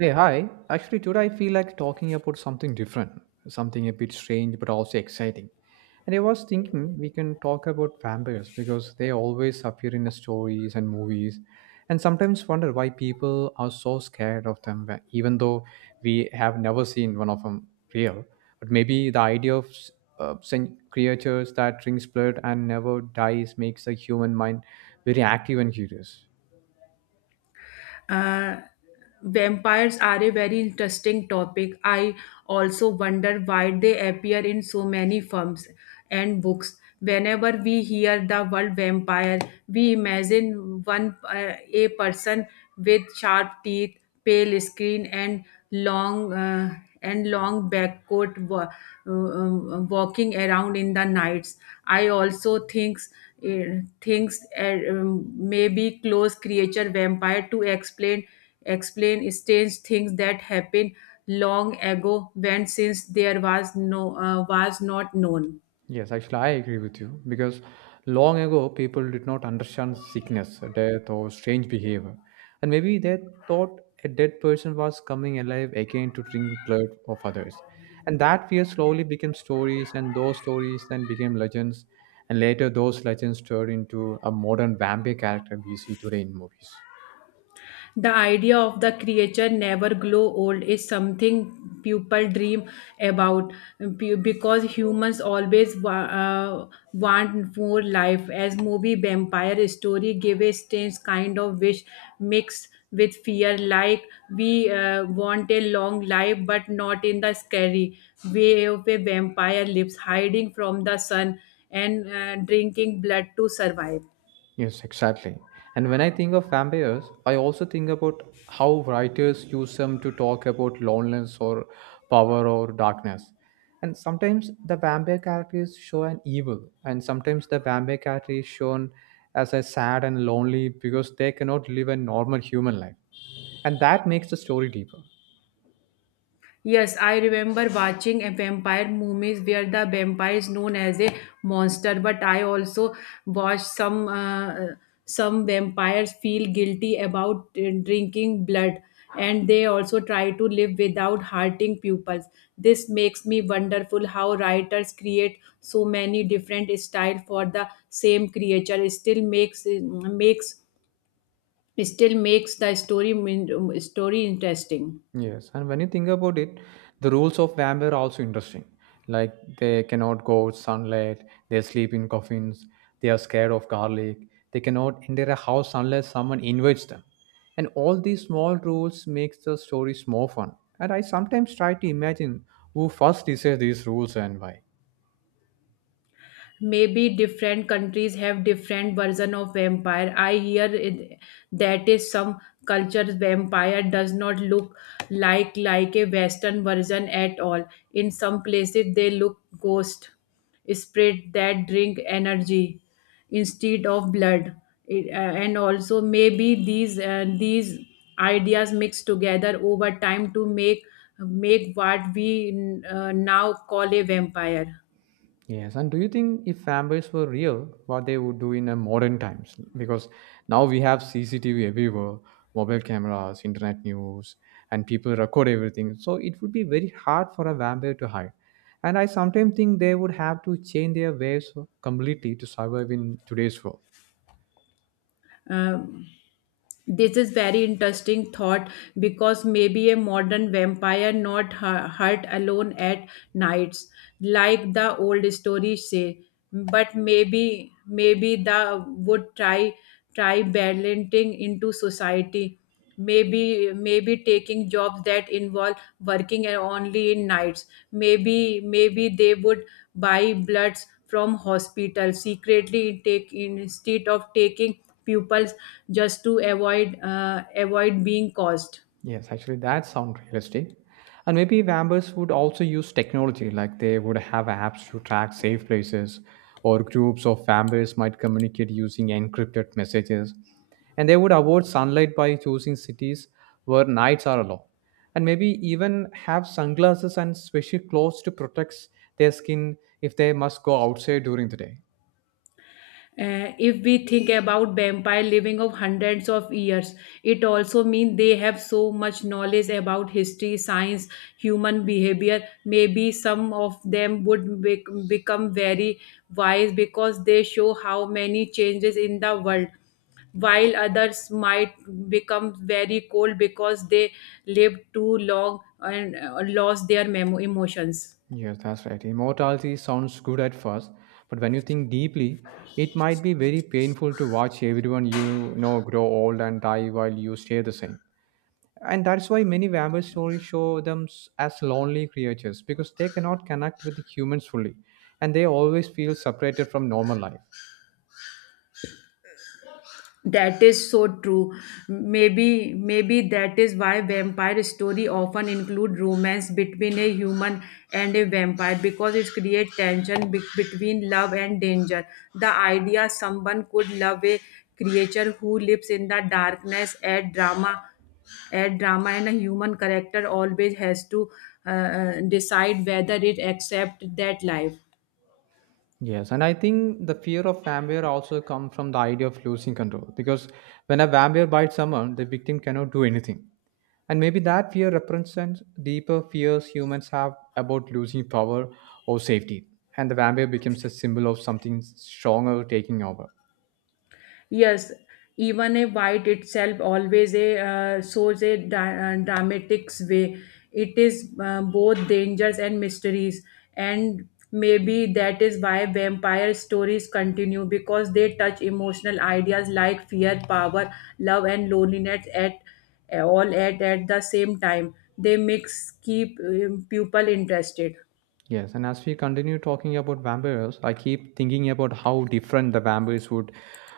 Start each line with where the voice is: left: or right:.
right: Hey, hi. Actually, today I feel like talking about something different, something a bit strange but also exciting. And I was thinking we can talk about vampires because they always appear in the stories and movies, and sometimes wonder why people are so scared of them, even though we have never seen one of them real. But maybe the idea of creatures that drinks blood and never dies makes the human mind very active and curious.
left: uh, Vampires are a very interesting topic. I also wonder why they appear in so many films and books. Whenever we hear the word vampire, we imagine one a person with sharp teeth, pale skin, long uh, and long back coat, walking around in the nights. I also thinks thinks Maybe close creature vampire to explain strange things that happened long ago, when since there was was not known.
right: Yes, actually, I agree with you because long ago people did not understand sickness, death, or strange behavior, and maybe they thought a dead person was coming alive again to drink blood of others. And that fear slowly became stories, and those stories then became legends, and later those legends turned into a modern vampire character we see today in movies.
left: The idea of the creature never grow old is something people dream about, because humans always want more life. As movie vampire story give a strange kind of wish mixed with fear, like we want a long life, but not in the scary way of a vampire lives, hiding from the sun and drinking blood to survive.
right: Yes, exactly. And when I think of vampires, I also think about how writers use them to talk about loneliness or power or darkness. And sometimes the vampire character is shown evil, and sometimes the vampire character is shown as a sad and lonely because they cannot live a normal human life. And that makes the story deeper.
left: Yes, I remember watching a vampire movies where the vampire is known as a monster, but I also watched some vampires feel guilty about drinking blood, and they also try to live without hurting pupils. This makes me wonderful how writers create so many different style for the same creature. It still makes the story interesting.
right: Yes, and when you think about it, the rules of vampire are also interesting. Like they cannot go out sunlight, they sleep in coffins, they are scared of garlic, they cannot enter a house unless someone invites them. And all these small rules makes the stories more fun. And I sometimes try to imagine who first decided these rules and why.
left: Maybe different countries have different version of vampire. I hear it, that is some cultures vampire does not look like a western version at all. In some places they look ghost spirit that drink energy instead of blood. And also maybe these ideas mix together over time to make what we now call a vampire.
right: Yes, and do you think if vampires were real, what they would do in a modern times? Because now we have CCTV everywhere, mobile cameras, internet news, and people record everything. So it would be very hard for a vampire to hide. And I sometimes think they would have to change their ways completely to survive in today's world.
left: um, this is very interesting thought, because maybe a modern vampire not hurt alone at nights like the old stories say, but maybe the would try balancing into society, maybe taking jobs that involve working and only in nights. Maybe they would buy bloods from hospital secretly take instead of taking pupils, just to avoid avoid being caused.
right: Yes, actually, that sounds realistic. And maybe Vambers would also use technology, like they would have apps to track safe places, or groups of Vambers might communicate using encrypted messages. And they would avoid sunlight by choosing cities where nights are allowed. And maybe even have sunglasses and special clothes to protect their skin if they must go outside during the day.
left: If we think about vampire living of hundreds of years, it also means they have so much knowledge about history, science, human behavior. Maybe some of them would become very wise because they show how many changes in the world, while others might become very cold because they lived too long and lost their emotions.
right: Yes, that's right. Immortality sounds good at first, but when you think deeply, it might be very painful to watch everyone you know grow old and die while you stay the same. And that's why many vampire stories show them as lonely creatures because they cannot connect with the humans fully and they always feel separated from normal life.
left: That is so true. Maybe that is why vampire story often include romance between a human and a vampire, because it creates tension between love and danger. The idea someone could love a creature who lives in the darkness add drama and a human character always has to decide whether it accept that life.
right: Yes, and I think the fear of vampire also comes from the idea of losing control because when a vampire bites someone, the victim cannot do anything. And maybe that fear represents deeper fears humans have about losing power or safety. And the vampire becomes a symbol of something stronger taking over.
left: Yes, even a white itself always a shows a dramatic way. It is both dangers and mysteries, and maybe that is why vampire stories continue because they touch emotional ideas like fear, power, love, and loneliness at all at the same time. They mix keep people interested.
right: Yes, and as we continue talking about vampires, I keep thinking about how different the vampires would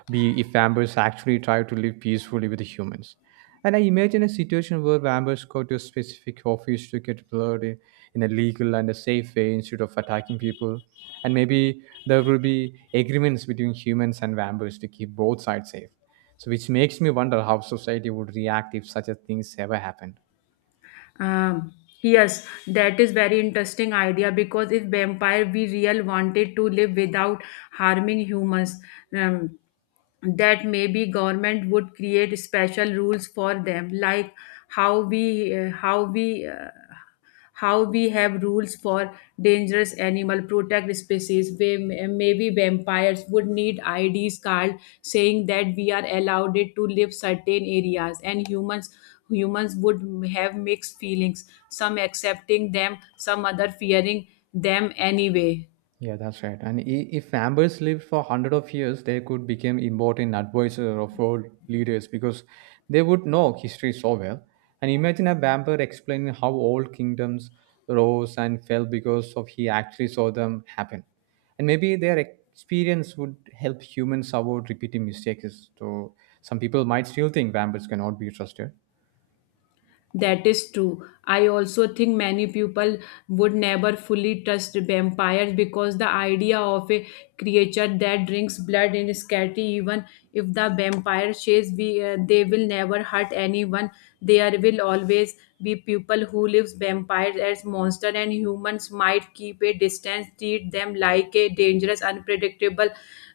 right: be if vampires actually tried to live peacefully with the humans. And I imagine a situation where vampires go to a specific office to get blood in a legal and a safe way instead of attacking people. And maybe there will be agreements between humans and vampires to keep both sides safe. So, which makes me wonder how society would react if such a thing ever happened.
left: Um, yes, that is very interesting idea, because if vampire we real wanted to live without harming humans, um, that maybe government would create special rules for them, like how we uh, how we uh, how we have rules for dangerous animal protect species, where maybe vampires would need ids card saying that we are allowed it to live certain areas, and humans would have mixed feelings, some accepting them, some other fearing them anyway.
right: Yeah, that's right. And if Amber's lived for hundred of years, they could become important advisors of world leaders because they would know history so well. And imagine a Amber explaining how old kingdoms rose and fell because of he actually saw them happen. And maybe their experience would help humans avoid repeating mistakes. So some people might still think vampires cannot be trusted.
left: That is true. I also think many people would never fully trust vampires because the idea of a creature that drinks blood is scary. Even if the vampire says they will never hurt anyone, there will always be people who lives vampires as monster, and humans might keep a distance, treat them like a dangerous, unpredictable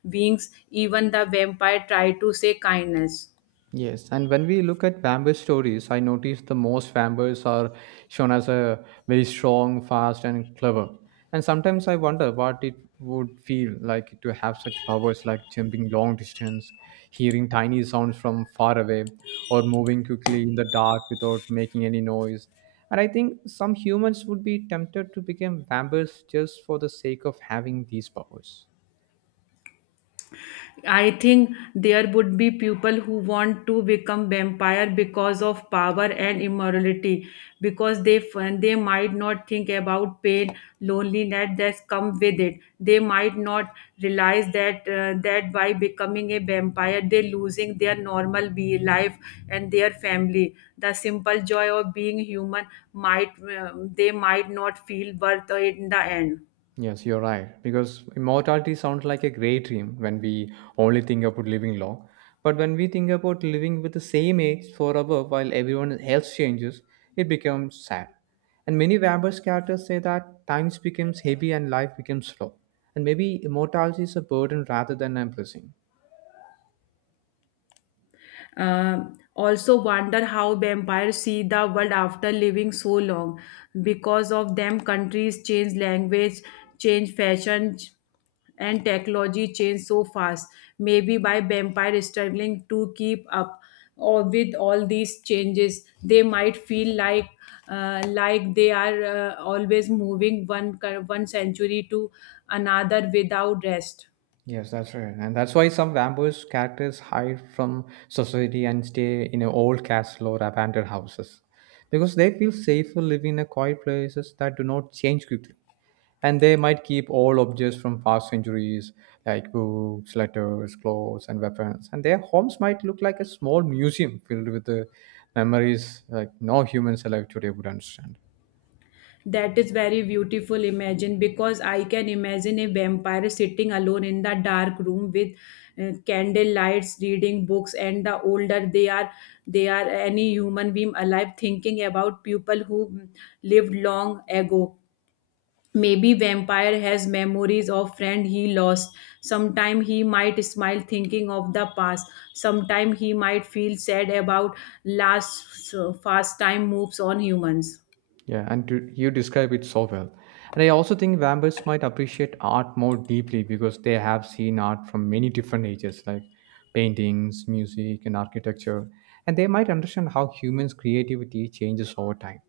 left: beings, even the vampire try to say kindness.
right: Yes, and when we look at vampire stories, I notice the most vampires are shown as a very strong, fast, and clever. And sometimes I wonder what it would feel like to have such powers like jumping long distance, hearing tiny sounds from far away, or moving quickly in the dark without making any noise. And I think some humans would be tempted to become vampires just for the sake of having these powers.
left: I think there would be people who want to become vampire because of power and immorality, because they might not think about pain, loneliness that's come with it. They might not realize that by becoming a vampire, they're losing their normal be life and their family. The simple joy of being human might they might not feel worth it in the end.
right: Yes, you're right. Because immortality sounds like a great dream when we only think about living long. But when we think about living with the same age forever while everyone else changes, it becomes sad. And many Weber's characters say that times becomes heavy and life becomes slow. And maybe immortality is a burden rather than a blessing.
left: Also wonder how vampires see the world after living so long. Because of them, countries change language, change fashion, and technology change so fast. Maybe by vampire struggling to keep up or with all these changes, they might feel like they are always moving one century to another without rest.
right: Yes, that's right. And that's why some vampires characters hide from society and stay in a old castle or abandoned houses because they feel safer living in quiet places that do not change quickly. And they might keep all objects from past centuries like books, letters, clothes, and weapons. And their homes might look like a small museum filled with the memories like no humans alive today would understand.
left: That is very beautiful imagine, because I can imagine a vampire sitting alone in the dark room with candle lights reading books, and the older they are any human being alive, thinking about people who lived long ago. Maybe vampire has memories of friend he lost. Sometime he might smile thinking of the past, sometime he might feel sad about last so fast time moves on humans.
right: Yeah, and to, you describe it so well. And I also think vampires might appreciate art more deeply because they have seen art from many different ages, like paintings, music, and architecture. And they might understand how humans' creativity changes over time.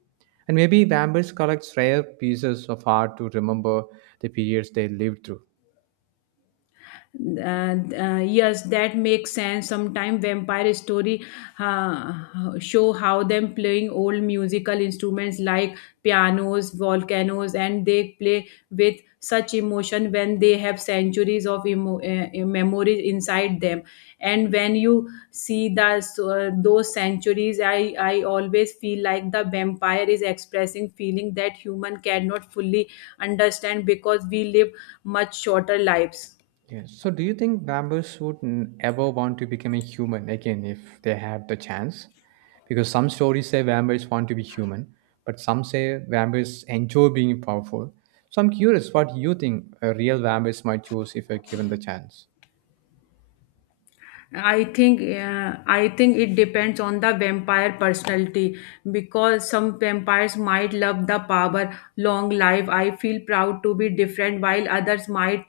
right: And maybe vampires collect rare pieces of art to remember the periods they lived through.
left: uh, yes, that makes sense. Sometime vampire story uh, show how them playing old musical instruments like pianos volcanoes, and they play with such emotion when they have centuries of memories inside them. And when you see those centuries, I always feel like the vampire is expressing feeling that human cannot fully understand because we live much shorter lives.
right: Yes. So, do you think vampires would ever want to become a human again if they had the chance? Because some stories say vampires want to be human, but some say vampires enjoy being powerful. So, I'm curious what you think a real vampires might choose if they're given the chance.
left: I think it depends on the vampire personality, because some vampires might love the power, long life. I feel proud to be different, while others might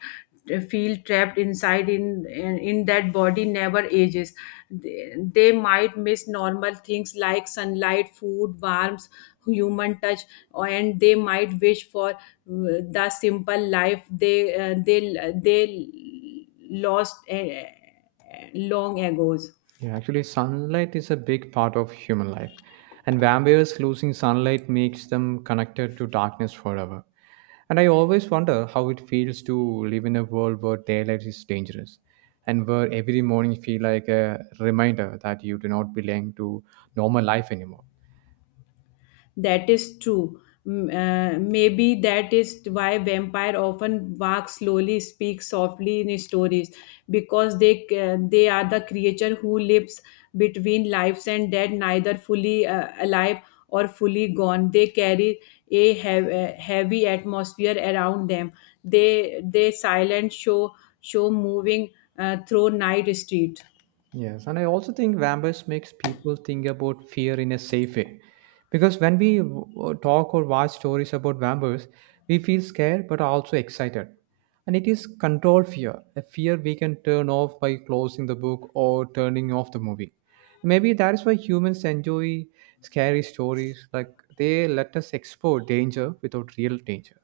left: feel trapped inside in that body never ages. They might miss normal things like sunlight, food, warmth, human touch, and they might wish for the simple life they lost. Long ago's.
right: Yeah, actually, sunlight is a big part of human life, and vampires losing sunlight makes them connected to darkness forever. And I always wonder how it feels to live in a world where daylight is dangerous, and where every morning feel like a reminder that you do not belong to normal life anymore.
left: That is true. Maybe that is why vampire often walk slowly, speak softly in stories, because they are the creature who lives between lives and death, neither fully alive or fully gone. They carry a heavy atmosphere around them. They silent show moving through night street.
right: Yes, and I also think vampires makes people think about fear in a safe way, because when talk or watch stories about vampires, we feel scared but are also excited, and it is controlled fear, a fear we can turn off by closing the book or turning off the movie. Maybe that is why humans enjoy scary stories, like they let us explore danger without real danger.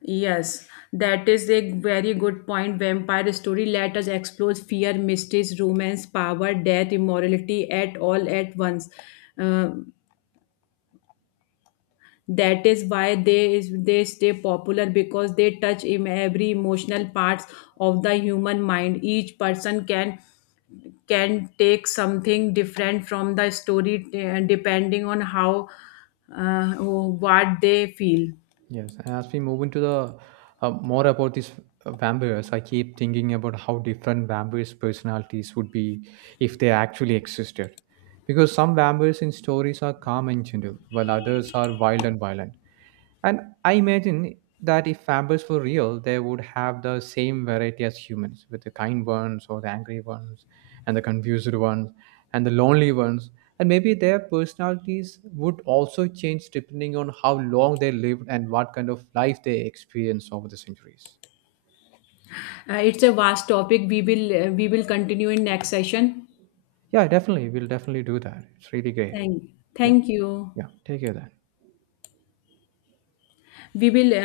left: Yes, that is a very good point. Vampire story let us explore fear, mysteries, romance, power, death, immorality at all at once. Um, that is why they is they stay popular because they touch in every emotional parts of the human mind. Each person can take something different from the story depending on how what they feel.
right: Yes, and as we move into the more about these vampires, I keep thinking about how different vampires' personalities would be if they actually existed. Because some vampires in stories are calm and gentle, while others are wild and violent. And I imagine that if vampires were real, they would have the same variety as humans, with the kind ones or the angry ones, and the confused ones, and the lonely ones. And maybe their personalities would also change depending on how long they lived and what kind of life they experienced over the centuries.
left: It's a vast topic. We will continue in next session.
right: Yeah, definitely. We'll definitely do that. It's really great.
left: Thank,
right: Yeah.
left: thank you.
right: Yeah. Take care then.
left: We will.